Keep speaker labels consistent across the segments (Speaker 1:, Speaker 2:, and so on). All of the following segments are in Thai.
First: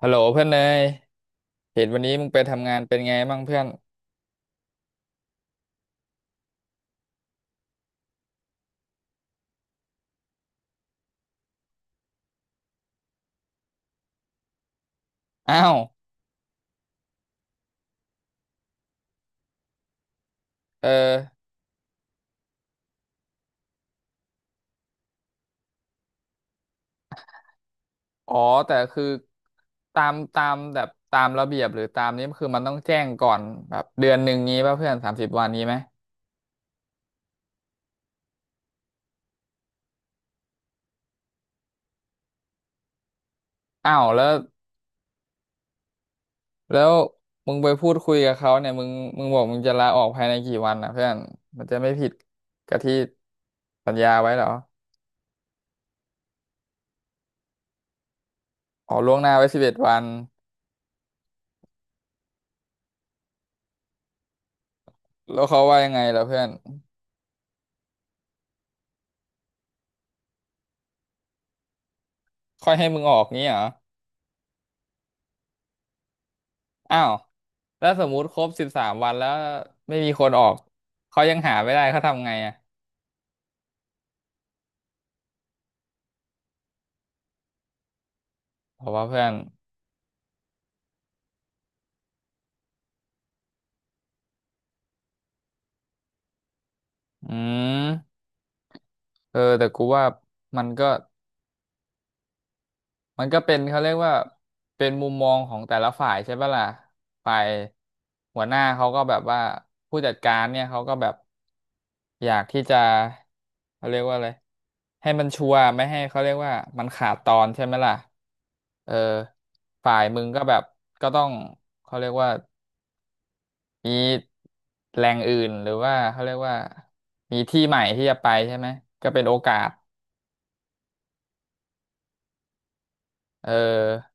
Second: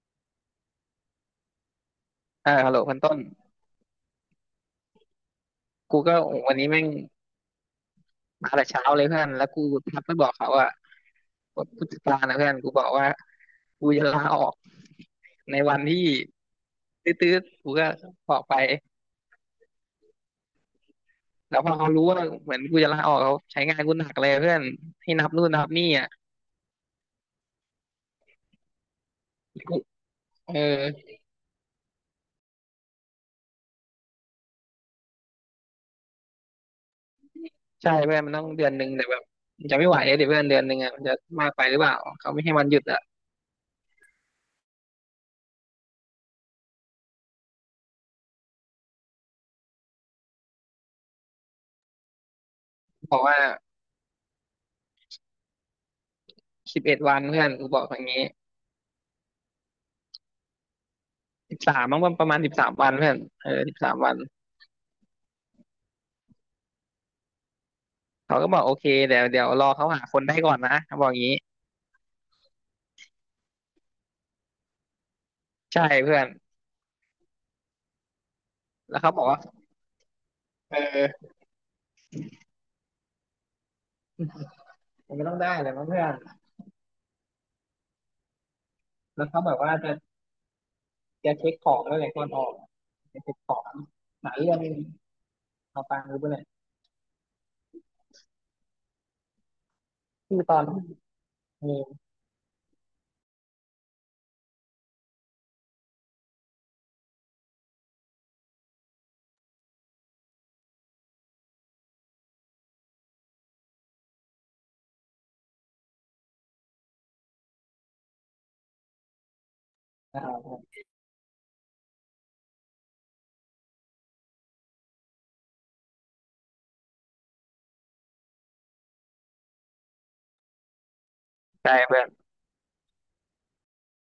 Speaker 1: ฮัลโหลเพื่อนเลยเห็นวันนี้มึงไป
Speaker 2: อ่า
Speaker 1: ทำ
Speaker 2: ฮัลโห
Speaker 1: งา
Speaker 2: ล
Speaker 1: น
Speaker 2: พั
Speaker 1: เป็
Speaker 2: น
Speaker 1: น
Speaker 2: ต้
Speaker 1: ไง
Speaker 2: น
Speaker 1: บ้างเพื่อน
Speaker 2: กูก็วันนี้แม่งมาแต่เช้าเลยเพื่อนแล้วกูทักไปบอกเขาว่าผู้จัดการนะเพื่อนกูบอกว่ากูจะลาออกใน
Speaker 1: อ้า
Speaker 2: วั
Speaker 1: ว
Speaker 2: นที่ตื้อๆกูก็บอกไป
Speaker 1: เออ
Speaker 2: แล้วพอเขารู้ว่าเหมือนกูจะลาออกเขาใช้งานกูหนักเลยเพื่อนให้นับนู่นนับนี่อะ
Speaker 1: อ๋อแต่คือ
Speaker 2: กู
Speaker 1: ตามตา
Speaker 2: เออ
Speaker 1: มแบบตามระเบียบหรือตามนี้คือมันต้องแจ้งก่อนแบบเดือนหนึ่งงี้ป่ะเพื่อนสามสิบวันนี้ไหม
Speaker 2: ใช่เพื่อนมันต้องเดือนหนึ่งแต่แบบมันจะไม่ไหวเลยเดี๋ยวเพื่อนเดือนหนึ่งอะมันจะมากไปหรือเปล่าเขาไม่ให้วันหยุดอะ
Speaker 1: อ้าวแล้วมึงไปพูดคุยกับเขาเนี่ยมึงบอกมึงจะลาออกภายในกี่วันนะเพื่อนมันจะไม่ผิดกับที่
Speaker 2: บอกว่า
Speaker 1: สัญญาไว้เหรอ
Speaker 2: 11 วันเพื่อนกูบอกอย่างนี้
Speaker 1: อ๋อล่วงหน้าไว้สิบเอ็ดวัน
Speaker 2: สิบสามมั้งประมาณสิบสามวันเพื่อนเออสิบสามวัน
Speaker 1: แล้วเขาว่ายังไงล่ะเพื่อน
Speaker 2: เขาก็บอกโอเคเดี๋ยวรอเขาหาคนได้ก่อนนะเขาบอกอย่างนี้
Speaker 1: ค่อยให้มึงออกงี้เหรอ
Speaker 2: ใช่เพื่อน
Speaker 1: อ้าวแล้วสมมุติครบสิบสาม
Speaker 2: แล้ว
Speaker 1: วั
Speaker 2: เขา
Speaker 1: น
Speaker 2: บอ
Speaker 1: แล้
Speaker 2: ก
Speaker 1: ว
Speaker 2: ว่า
Speaker 1: ไม่มีคนออก
Speaker 2: เอ
Speaker 1: เขา
Speaker 2: อ
Speaker 1: ยังหาไม่ได้เขาทำไงอ่ะ
Speaker 2: มันก็ต้องได้แหละมั้งเพื่อน
Speaker 1: เพราะว่าเพื่
Speaker 2: แล้
Speaker 1: อ
Speaker 2: ว
Speaker 1: น
Speaker 2: เขาแบบว่าจะเช็คของแล้วแหละก่อนออกจะเช็คของหลายเรื่องเอาฟังรู้ไปเลย
Speaker 1: อืมเออแต่กูว่า
Speaker 2: คือตอ
Speaker 1: มั
Speaker 2: น
Speaker 1: น
Speaker 2: ที่
Speaker 1: ก็
Speaker 2: เออ
Speaker 1: มันก็เป็นเขาเรียกว่าเป็นมุมมองของแต่ละฝ่ายใช่ปะล่ะฝ่ายหัวหน้าเขาก็แบบว่าผู้จัดการเนี่ยเขาก็แบบอยากที่จะเขาเรียกว่าอะไรให้มันชัวร์ไม่ให้เขาเรียกว่ามันขาดตอนใช่ไหมล่ะเออฝ่ายมึ
Speaker 2: นะ
Speaker 1: ง
Speaker 2: ครั
Speaker 1: ก็แบบ
Speaker 2: บ
Speaker 1: ก็ต้องเขาเรียกว่า มีแหล่งอื่นหรือว่าเขาเรียกว่ามีที่ใหม่ที่จะไปใช่ไหมก็เป็นโอกาส
Speaker 2: ใช่เพื่อน
Speaker 1: เออ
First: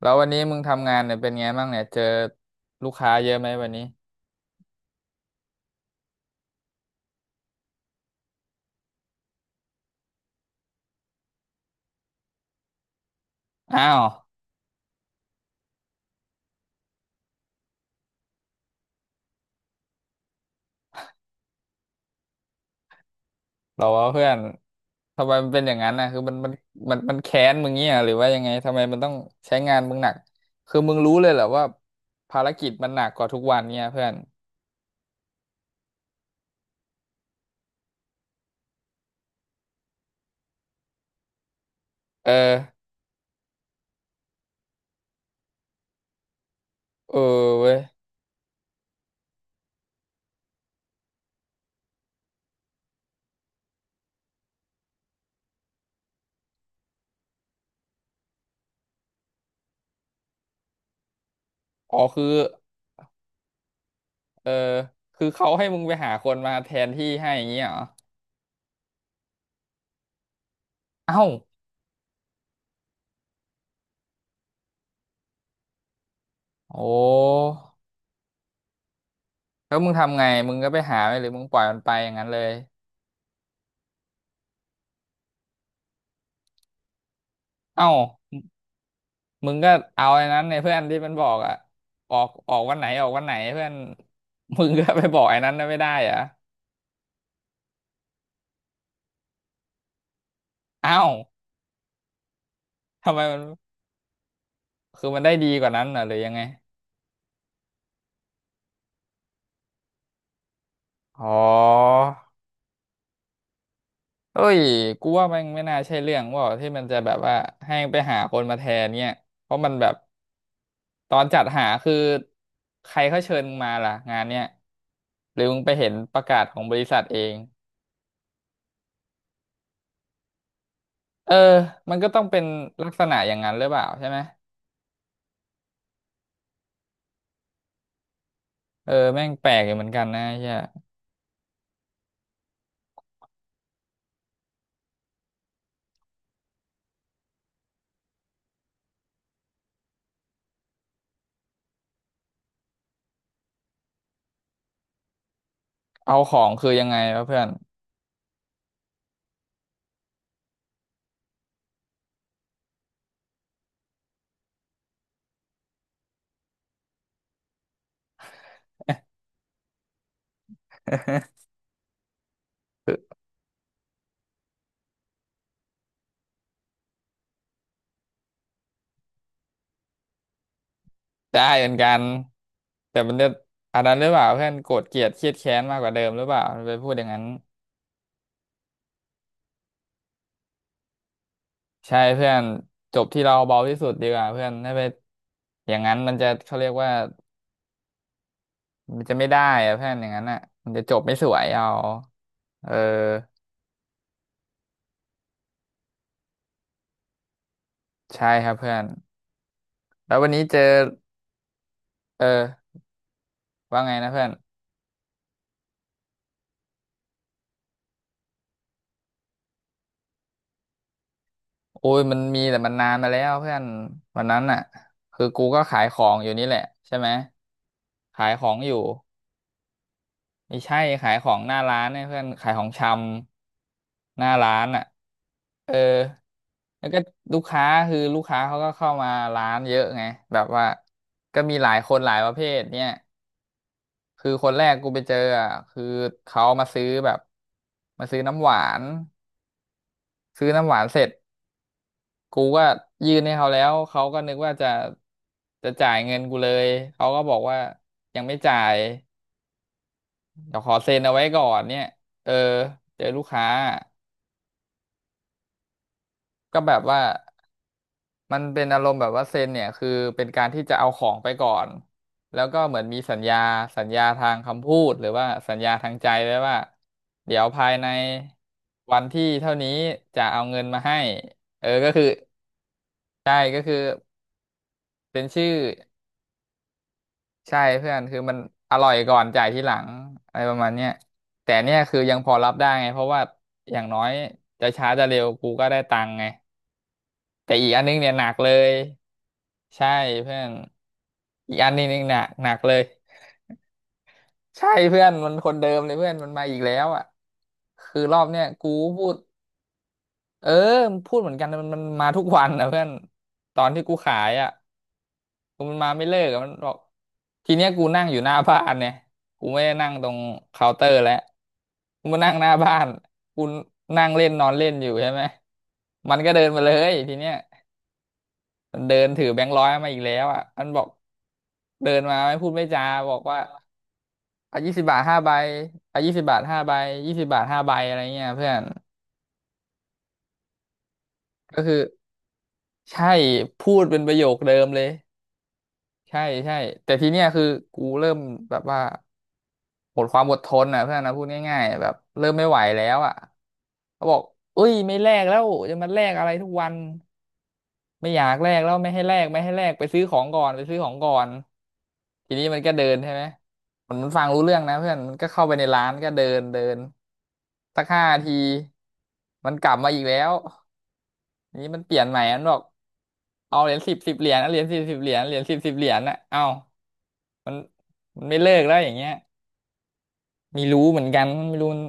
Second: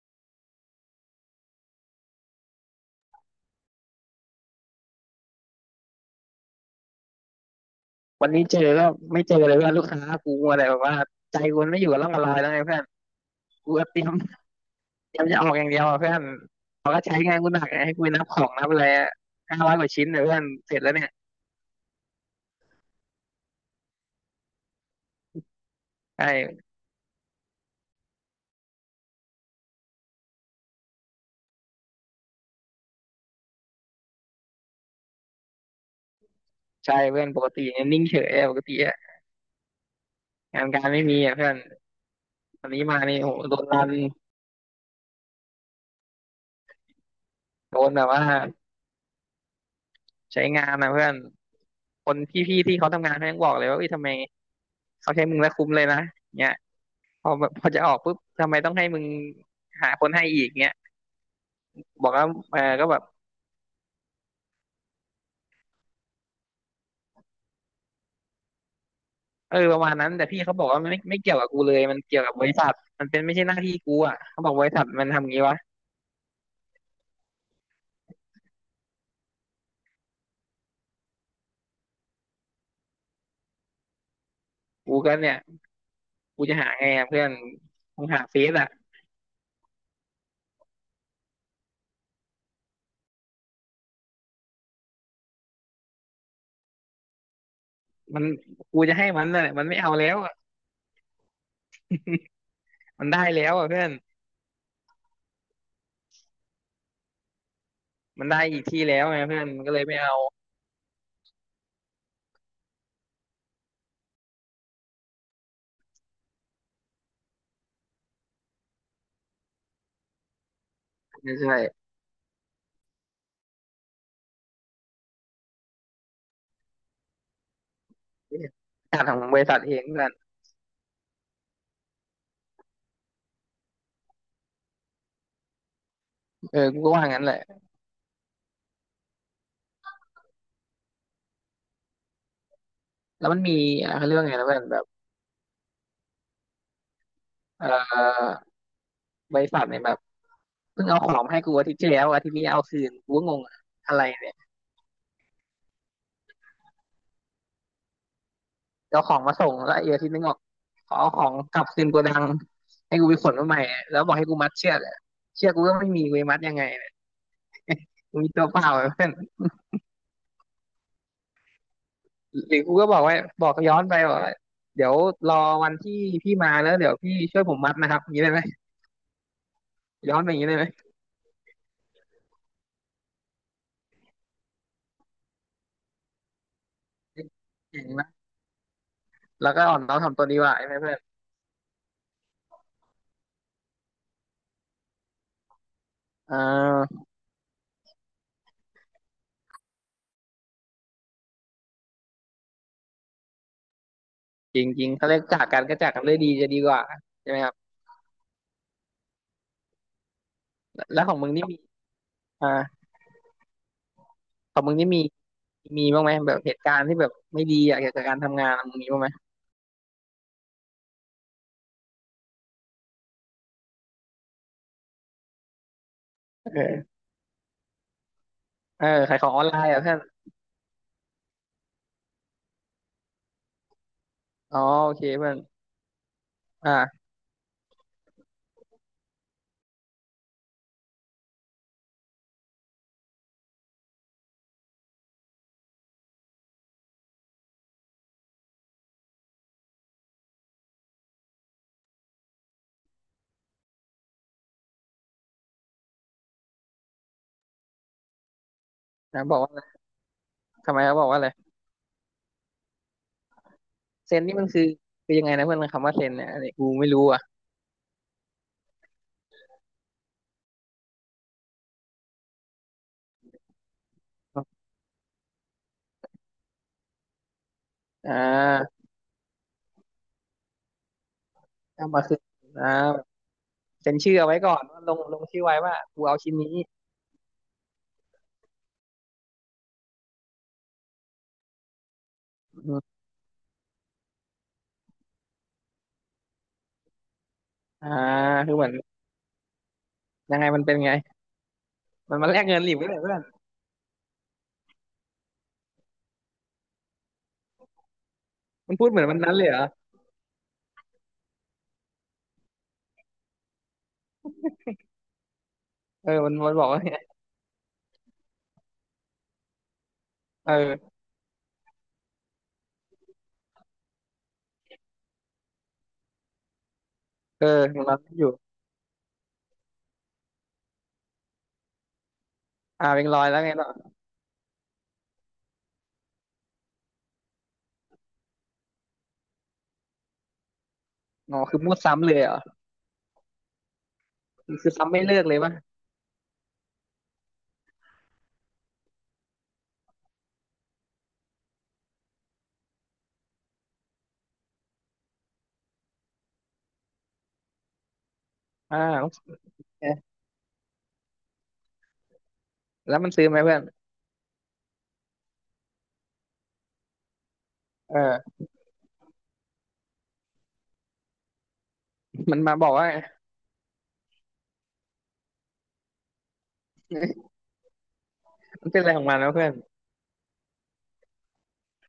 Speaker 1: แล้ววันนี้มึงทำงานเนี่ยเป็นไงบ้างเนี่ยเจอลูกค้าเยอะไหมวันนี้
Speaker 2: วันนี้เจอก็ไม่เจอเลยเพื่อนลูกค้ากูอะไรแบบว่าใจกูไม่อยู่กับร่องกับรอยแล้วไงเพื่อนกู
Speaker 1: อ้า
Speaker 2: ก็เตรี
Speaker 1: ว
Speaker 2: ยมเตรียมจะออกอย่างเดียวอะเพื่อนเขาก็ใช้งานกูหนักไงให้กูนับของนับอะไร500 กว่าชิ้นเนี่ยเพื่อนเสร็จแล้วเนี่ย
Speaker 1: เหรอวะเพื่อนทำไมมันเป็นอย่างนั้นนะ
Speaker 2: ใ
Speaker 1: คือมันมัน
Speaker 2: ช่
Speaker 1: มันมันแค้นมึงเงี้ยหรือว่ายังไงทำไมมันต้องใช้งานมึงหนักคือมึงรู้เลยเหรอว่าภารกิจมันหนักกว่าทุกวันเนี่ยเพื่อน
Speaker 2: ใช่เพื่อนปกติเนี่ยนิ่งเฉยอะปกติอะงานการไม่มีอะเพื่อน
Speaker 1: เออ
Speaker 2: ตอนนี้มานี่โหโดนรัน
Speaker 1: เออเว้ย
Speaker 2: โดนแบบว่าใช้งานนะเพื่อนคนพี่ๆที่เขาทำงานเขายังบอกเลยว่าเอ้ยทำไมเขาใช้มึงแล้วคุ้มเลยนะเนี่ยพอแบบพอจะออกปุ๊บทำไมต้องให้มึงหาคนให้อีกเนี่ย
Speaker 1: อ๋อ
Speaker 2: บอก
Speaker 1: คื
Speaker 2: ว่า
Speaker 1: อ
Speaker 2: เออก็แบบ
Speaker 1: เออคือเขาให้มึงไปหาคนมาแทนที่ให้อย่างเงี้ยเหรอ
Speaker 2: เออประมาณนั้นแต่พี่เขาบอกว่ามันไม่
Speaker 1: เอ้า
Speaker 2: เกี่ยวกับกูเลยมันเกี่ยวกับบริษัทมันเป็นไม่ใช่หน้าที่กูอ่ะเขาบอกบริษัทมันทำงี้วะ
Speaker 1: โอ้แล้วมึงทำไงมึงก็ไปหาไหมหรือมึงปล่อยมันไปอย่างนั้นเลย
Speaker 2: กูก็เนี่ยกูจะหาไงอะเพื่อน
Speaker 1: เอ้า
Speaker 2: คงหาเฟซอ่ะ
Speaker 1: มึงก็เอาไอ้นั้นเนี่ยเพื่อนที่มันบอกอะออกออกวันไหนออกวันไหนเพื่อน มึงก็ไปบอกไอ้นั้นน่ะไม่ได้เหรอะ
Speaker 2: มันกูจะให้มันน่ะมันไม่เอาแล้ว
Speaker 1: เอ้า
Speaker 2: มัน
Speaker 1: ทำไม
Speaker 2: ได้
Speaker 1: มัน
Speaker 2: แล้วอ่ะเพื่อน
Speaker 1: คือมันได้ดีกว่านั้นน่ะหรือยังไง
Speaker 2: มันได้อีกที่แล้วไงเพื่อนมันก็เลยไม่เอา
Speaker 1: อ๋อ เอ้ยกูว่ามันไม่น่าใช่เรื่องว่าที่มันจะแบบว่าให้ไปหาคนมาแทนเนี่ยเพราะมันแบบตอนจัด
Speaker 2: ใช่
Speaker 1: หาคือใครเขาเชิญมึงมาล่ะงานเนี่ยหรือมึงไปเห็นประกาศของบริษัทเอง
Speaker 2: จาดของบริษัทเองเพื่อน
Speaker 1: เออมันก็ต้องเป็นลักษณะอย่างนั้นหรือเปล่าใช่ไหม
Speaker 2: เออกูก็ว่างั้นแหละ
Speaker 1: เออแม่งแปลกอยู่เหมือนกันนะเฮีย
Speaker 2: แล้วมันมีอ่ะเขาเรื่อง่ไงนะเพื่อนแบบเออบริษัทเนี่ยแบบเพิ่งเอาของมาให้กูอาทิตย์ที่แล้วอาทิตย์นี้เอาคืนกูก็งงอะอะไรเนี่ย
Speaker 1: เอาของคือยังไงวะเพื่อน
Speaker 2: เอาของมาส่งแล้วไอ้อาทิตย์นึงบอกขอเอาของกลับคืนโกดังให้กูไปขนมาใหม่แล้วบอกให้กูมัดเชือกอะเชือกกูก็ไม่มีกูจะมัดยังไงเนี่ยกูมีตัวเปล่าอะเพื่อน หรือกูก็บอกว่าบอกย้อนไปบอกว่าเดี๋ยวรอวันที่พี่มาแล้วเดี๋ยวพี่ช่วยผมมัดนะครับอย่างนี้ได้ไหมย้อนไปอย่างนี้ได้ไหม
Speaker 1: ได้เหมือนกันแต่มันจะอันนั้นหรือเปล่าเพื่อนโกรธเกลียดเครียดแค้นมากกว่าเดิมหรือเปล่าไปพูดอย่างนั้น
Speaker 2: เก่งนะแล้วก็อ่อนน้อมถ่อมตนดีกว่าใช่ไหมเพื่อน
Speaker 1: ใช่เพื่อนจบที่เราเบาที่สุดดีกว่าเพื่อนถ้าไปอย่างนั้นมันจะ
Speaker 2: อ่
Speaker 1: เขาเรียกว่า
Speaker 2: า
Speaker 1: มันจะไม่ได้อะเพื่อนอย่างนั้นอ่ะมันจะจบไม่สวยเอาเออ
Speaker 2: จริงจริงเขาเรียกจากกันก็จากกันด้วยดีจะดีกว่าใช่ไหมครับ
Speaker 1: ใช่ครับเพื่อนแล้ววันนี้เจอ
Speaker 2: แล้วของมึงนี่มี
Speaker 1: เออ
Speaker 2: อ่า
Speaker 1: ว่าไงนะเพื่อน
Speaker 2: ของมึงนี่มีมีบ้างไหมแบบเหตุการณ์ที่แบบไม่ดีอะเกี่ยวกับการทำงานมึงมีบ้างไหม
Speaker 1: โอ้ยมันมีแต่มันนานมาแล้วเพื่อนวันนั้นอ่ะคือกูก็ขายของอยู่นี่แหละ
Speaker 2: เออ
Speaker 1: ใช่ไหมขายของอ
Speaker 2: เอ
Speaker 1: ยู่
Speaker 2: อขายของออนไลน์อ่ะเพื่อน
Speaker 1: ไม่ใช่ขายของหน้าร้านเนี่ยเพื่อนขายของชำหน้าร้า
Speaker 2: อ๋อ
Speaker 1: นอ่ะ
Speaker 2: โอเคเพื่อน
Speaker 1: เออ
Speaker 2: อ่
Speaker 1: แล้ว
Speaker 2: า
Speaker 1: ก็ลูกค้าคือลูกค้าเขาก็เข้ามาร้านเยอะไงแบบว่าก็มีหลายคนหลายประเภทเนี่ยคือคนแรกกูไปเจออ่ะคือเขามาซื้อแบบมาซื้อน้ำหวานซื้อน้ำหวานเสร็จกูก็ยื่นให้เขาแล้วเขาก็นึกว่าจะจ่ายเงินกูเลยเขาก็บอกว่ายังไม่จ่าย
Speaker 2: นะบอกว่า
Speaker 1: เดี๋ยวข
Speaker 2: ทำ
Speaker 1: อ
Speaker 2: ไม
Speaker 1: เซ็
Speaker 2: เขา
Speaker 1: น
Speaker 2: บอก
Speaker 1: เอา
Speaker 2: ว่า
Speaker 1: ไว้
Speaker 2: อะไร
Speaker 1: ก่อนเนี่ยเออเจอลูกค้า
Speaker 2: เซนนี่มันคือคือยังไงนะเพื่อนคำว่าเซนเนี่ยอันนี้
Speaker 1: ก็
Speaker 2: กู
Speaker 1: แบบ
Speaker 2: ไม่
Speaker 1: ว่า
Speaker 2: รู้อ่ะ
Speaker 1: มันเป็นอารมณ์แบบว่าเซ็นเนี่ยคือเป็นการที่จะเอาของไปก่อนแล้วก็เหมือนมีสัญญาทางคำพูดหรือว่าสัญญาทางใจไว้ว่าเดี๋ยวภายใน
Speaker 2: อ่า
Speaker 1: วันที่เท่านี้จะเอาเงินมาให้เออ
Speaker 2: เอา
Speaker 1: ก็
Speaker 2: มา
Speaker 1: คือ
Speaker 2: คืนอ่า
Speaker 1: ใช่ก็คือ
Speaker 2: เซ็นชื่อเอาไว้ก่อนว่าลงล
Speaker 1: เป็
Speaker 2: ง
Speaker 1: น
Speaker 2: ชื่อ
Speaker 1: ชื่อ
Speaker 2: ไว้ว่ากูเอาชิ้นนี้
Speaker 1: ใช่เพื่อนคือมันอร่อยก่อนจ่ายทีหลังอะไรประมาณเนี้ยแต่เนี่ยคือยังพอรับ
Speaker 2: อื
Speaker 1: ได้ไง
Speaker 2: ม
Speaker 1: เพราะว่าอย่างน้อยจะช้าจะเร็วกูก็ได้ตังค์ไงแต่อีกอัน
Speaker 2: อ่า
Speaker 1: นึงเนี่ยหนักเล
Speaker 2: คือเหมื
Speaker 1: ย
Speaker 2: อน
Speaker 1: ใช่เพื่
Speaker 2: ยั
Speaker 1: อ
Speaker 2: งไง
Speaker 1: น
Speaker 2: มันเป็นไง
Speaker 1: อีกอันนี้นี่ห
Speaker 2: มั
Speaker 1: นั
Speaker 2: น
Speaker 1: ก
Speaker 2: มาแล
Speaker 1: ห
Speaker 2: ก
Speaker 1: นั
Speaker 2: เงิ
Speaker 1: ก
Speaker 2: นห
Speaker 1: เล
Speaker 2: ลิบ
Speaker 1: ย
Speaker 2: กันเหรือเปล่าเพื่อน
Speaker 1: ใช่เพื่อนมันคนเดิมเลยเพื่อนมันมาอีกแล้วอ่ะคือรอบเนี้ยกู
Speaker 2: มันพูดเหมื
Speaker 1: พู
Speaker 2: อน
Speaker 1: ด
Speaker 2: มันนั้นเลยเหรอ
Speaker 1: เออมันพูดเหมือนกันแตมันมาทุกวันนะเพื่อนตอนที่กูขายอ่ะกูมันมาไม่
Speaker 2: เออ
Speaker 1: เลิก
Speaker 2: มัน
Speaker 1: อะมั
Speaker 2: มั
Speaker 1: น
Speaker 2: นบ
Speaker 1: บ
Speaker 2: อก
Speaker 1: อก
Speaker 2: ว่าไง
Speaker 1: ทีเนี้ยกูนั่งอยู่หน้าบ้านเนี่ยกูไม่ได้นั่งตรงเคาน์เตอ
Speaker 2: เออ
Speaker 1: ร์แล้วกูมานั่งหน้าบ้านกูนั่งเล่นนอนเล่นอยู่ใช่ไหมมันก็เดินมาเลยทีเนี้ย
Speaker 2: เออมันรับอยู่
Speaker 1: มันเดินถือแบงค์ร้อยมาอีกแล้วอ่ะมันบอกเดินมาไม่พูดไม่จา
Speaker 2: อ่าเป็น
Speaker 1: บ
Speaker 2: ร
Speaker 1: อก
Speaker 2: อยแล้
Speaker 1: ว่า
Speaker 2: วไงต่อ
Speaker 1: อ่ะยี่สิบบาทห้าใบอ่ะยี่สิบบาทห้าใบยี่สิบบาทห้าใบอะไรเงี้ยเพื่อน
Speaker 2: อ๋อคื
Speaker 1: ก็
Speaker 2: อมั่
Speaker 1: คื
Speaker 2: ว
Speaker 1: อ
Speaker 2: ซ้ำเลยเหรอ
Speaker 1: ใช่พูดเป็นประโยคเดิม
Speaker 2: คือ
Speaker 1: เลย
Speaker 2: ซ้ำไม่เลิกเลยป่ะ
Speaker 1: ใช่ใช่แต่ทีเนี้ยคือกูเริ่มแบบว่าหมดความอดทนอ่ะเพื่อนนะพูดง่ายๆแบบเริ่มไม่ไหวแล้วอ่ะเขาบอกเอ้ยไม่แลกแล้วจะมาแลกอะไรทุกวัน ไม่อยากแลกแล้ว
Speaker 2: อ่า
Speaker 1: ไม่ให้
Speaker 2: โอ
Speaker 1: แล
Speaker 2: เค
Speaker 1: กไม่ให้แลกไปซื้อของก่อนไปซื้อของก่อนทีนี้มันก็เดิ
Speaker 2: แล้
Speaker 1: น
Speaker 2: วมั
Speaker 1: ใช่
Speaker 2: น
Speaker 1: ไหม
Speaker 2: ซื้อไหมเพื่อน
Speaker 1: มันฟังรู้เรื่องนะเพื่อนมันก็เข้าไปในร้านก็เดินเดินสัก
Speaker 2: เอ
Speaker 1: 5 ที
Speaker 2: อ
Speaker 1: มันกลับมาอีกแล้วทีนี้มันเปลี่ยนใหม่
Speaker 2: มั
Speaker 1: มั
Speaker 2: น
Speaker 1: นบ
Speaker 2: มา
Speaker 1: อก
Speaker 2: บอกว่า
Speaker 1: เอาเหรียญสิบสิบเหรียญเอาเหรียญสิบสิบเหรียญเหรียญสิบสิบเหรียญนะเอามันมันไม่เลิก
Speaker 2: มัน
Speaker 1: แล้ว
Speaker 2: เป็น
Speaker 1: อ
Speaker 2: อะไร
Speaker 1: ย่าง
Speaker 2: ของ
Speaker 1: เงี้ย
Speaker 2: มันแล้วะเพื่อน
Speaker 1: มีรู้เหมือนกันไม่รู้มัน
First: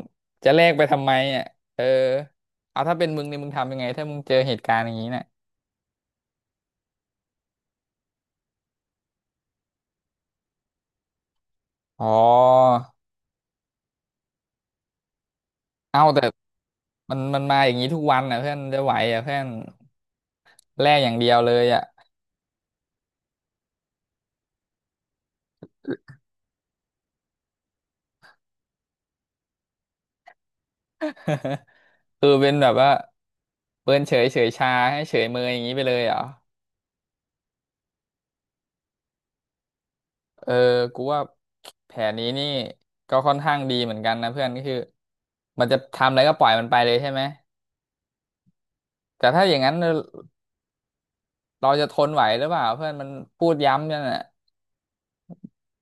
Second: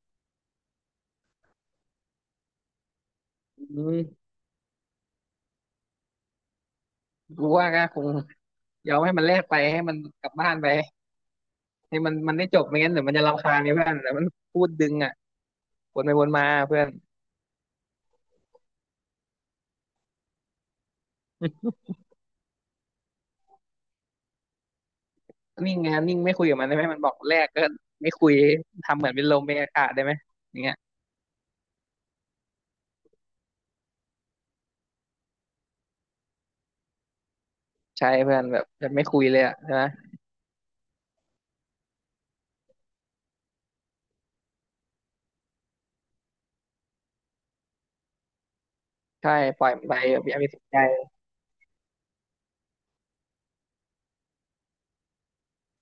Speaker 1: จะแลกไปทำไมอ่ะเออเอาถ้าเป็นมึงเนี่ยมึง
Speaker 2: อื
Speaker 1: ทำยังไงถ้ามึ
Speaker 2: ม
Speaker 1: งเจอเหตุการณ์อย่างนี้นะ
Speaker 2: กูว่าก็คงยอมให้มันแลกไปให้มันกลับบ้านไปให้
Speaker 1: อ๋อ
Speaker 2: มันมันได้จบไม่งั้นเดี๋ยวมันจะรำคาญไงเพื่อนแต่มันพูดดึงอ่ะ
Speaker 1: เอา
Speaker 2: วนไป
Speaker 1: แต่
Speaker 2: วนมาเพื่อน
Speaker 1: มันมาอย่างนี้ทุกวันอ่ะเพื่อนจะไหวอ่ะเพื่อนแลกอย่างเดียวเลยอ่ะ
Speaker 2: นิ่งไงนิ่งไม่คุยกับมันได้ไหมมันบอกแรกก็ไม่คุยทำเหมือนเป็นลมเป็นอากาศได้ไหมอย่างเงี้ย
Speaker 1: คือเป็นแบบว่าเปิ้นเฉยชาให้เฉยเมยอย่างนี้ไปเลยเหรอ
Speaker 2: ใช่เพื่อนแบบจะไม่คุยเลยอะใช่ไหม
Speaker 1: เออกูว่าแผนนี้นี่ก็ค่อนข้างดีเหมือนกันนะเพื่อนก็คือมันจะทำอะไรก็ปล่อยมันไปเลยใช่ไหมแต่
Speaker 2: ใช่
Speaker 1: ถ้าอย่า
Speaker 2: ป
Speaker 1: ง
Speaker 2: ล่อ
Speaker 1: นั้
Speaker 2: ย
Speaker 1: น
Speaker 2: มันไปแบบอย่าไปสนใจ
Speaker 1: เราจะทนไหวหรือเปล่าเพื่อนมันพูดย้ำนั่นน่ะ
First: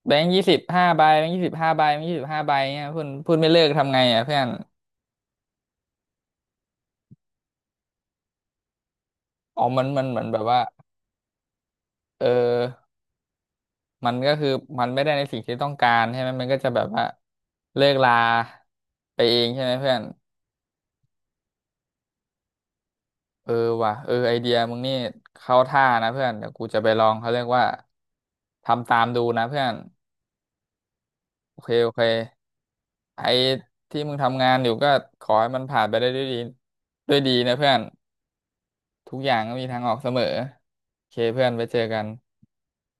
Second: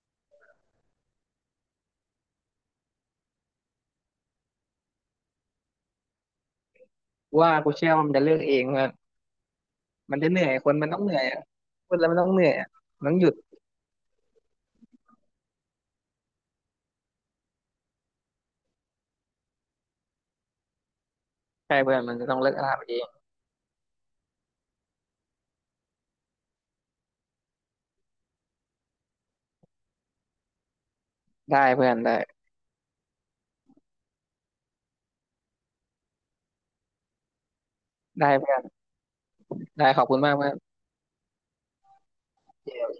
Speaker 1: แบงค์ยี่สิบห้าใบแบงค์ยี่สิบห้าใบแบงค์ยี่สิบห้าใบเนี่ยเพื่อนพูดไม่เลิกทำไงอ่ะเพื่อน
Speaker 2: ว่ากูเชื่อว่ามันจะเลือกเองเพื่อน
Speaker 1: อ๋อมันเห
Speaker 2: มัน
Speaker 1: มือน
Speaker 2: จะเห
Speaker 1: แบบ
Speaker 2: นื่อย
Speaker 1: ว่า
Speaker 2: คนมันต้องเหนื่อยอะพูดแล้วมัน
Speaker 1: เออ
Speaker 2: ต้องเหนื่อยอะมันต้องหยุด
Speaker 1: มันก็คือมันไม่ได้ในสิ่งที่ต้องการใช่ไหมมันก็จะแบบว่าเลิกลาไปเองใช่ไหมเพื่อน
Speaker 2: ใช่เพื่อนมันจะต้องเลิกอาหารเอง
Speaker 1: เออว่ะเออไอเดียมึงนี่เข้าท่านะเพื่อนเดี๋ยวกูจะไปลองเขาเรียกว่าทำตามดูนะเพื่อนโอ
Speaker 2: ได้
Speaker 1: เค
Speaker 2: เพื่
Speaker 1: โอ
Speaker 2: อน
Speaker 1: เค
Speaker 2: ได้
Speaker 1: ไอที่มึงทำงานอยู่ก็ขอให้มันผ่านไปได้ด้วยดีด้วยดีนะเพื่อน
Speaker 2: ได้เพื่อน
Speaker 1: ทุกอย่างก็มีทาง
Speaker 2: ได้
Speaker 1: ออก
Speaker 2: ขอบ
Speaker 1: เส
Speaker 2: คุ
Speaker 1: ม
Speaker 2: ณ
Speaker 1: อ
Speaker 2: มากเพื่อน
Speaker 1: โอเคเพื่อนไปเจอกัน
Speaker 2: โอเคโอเค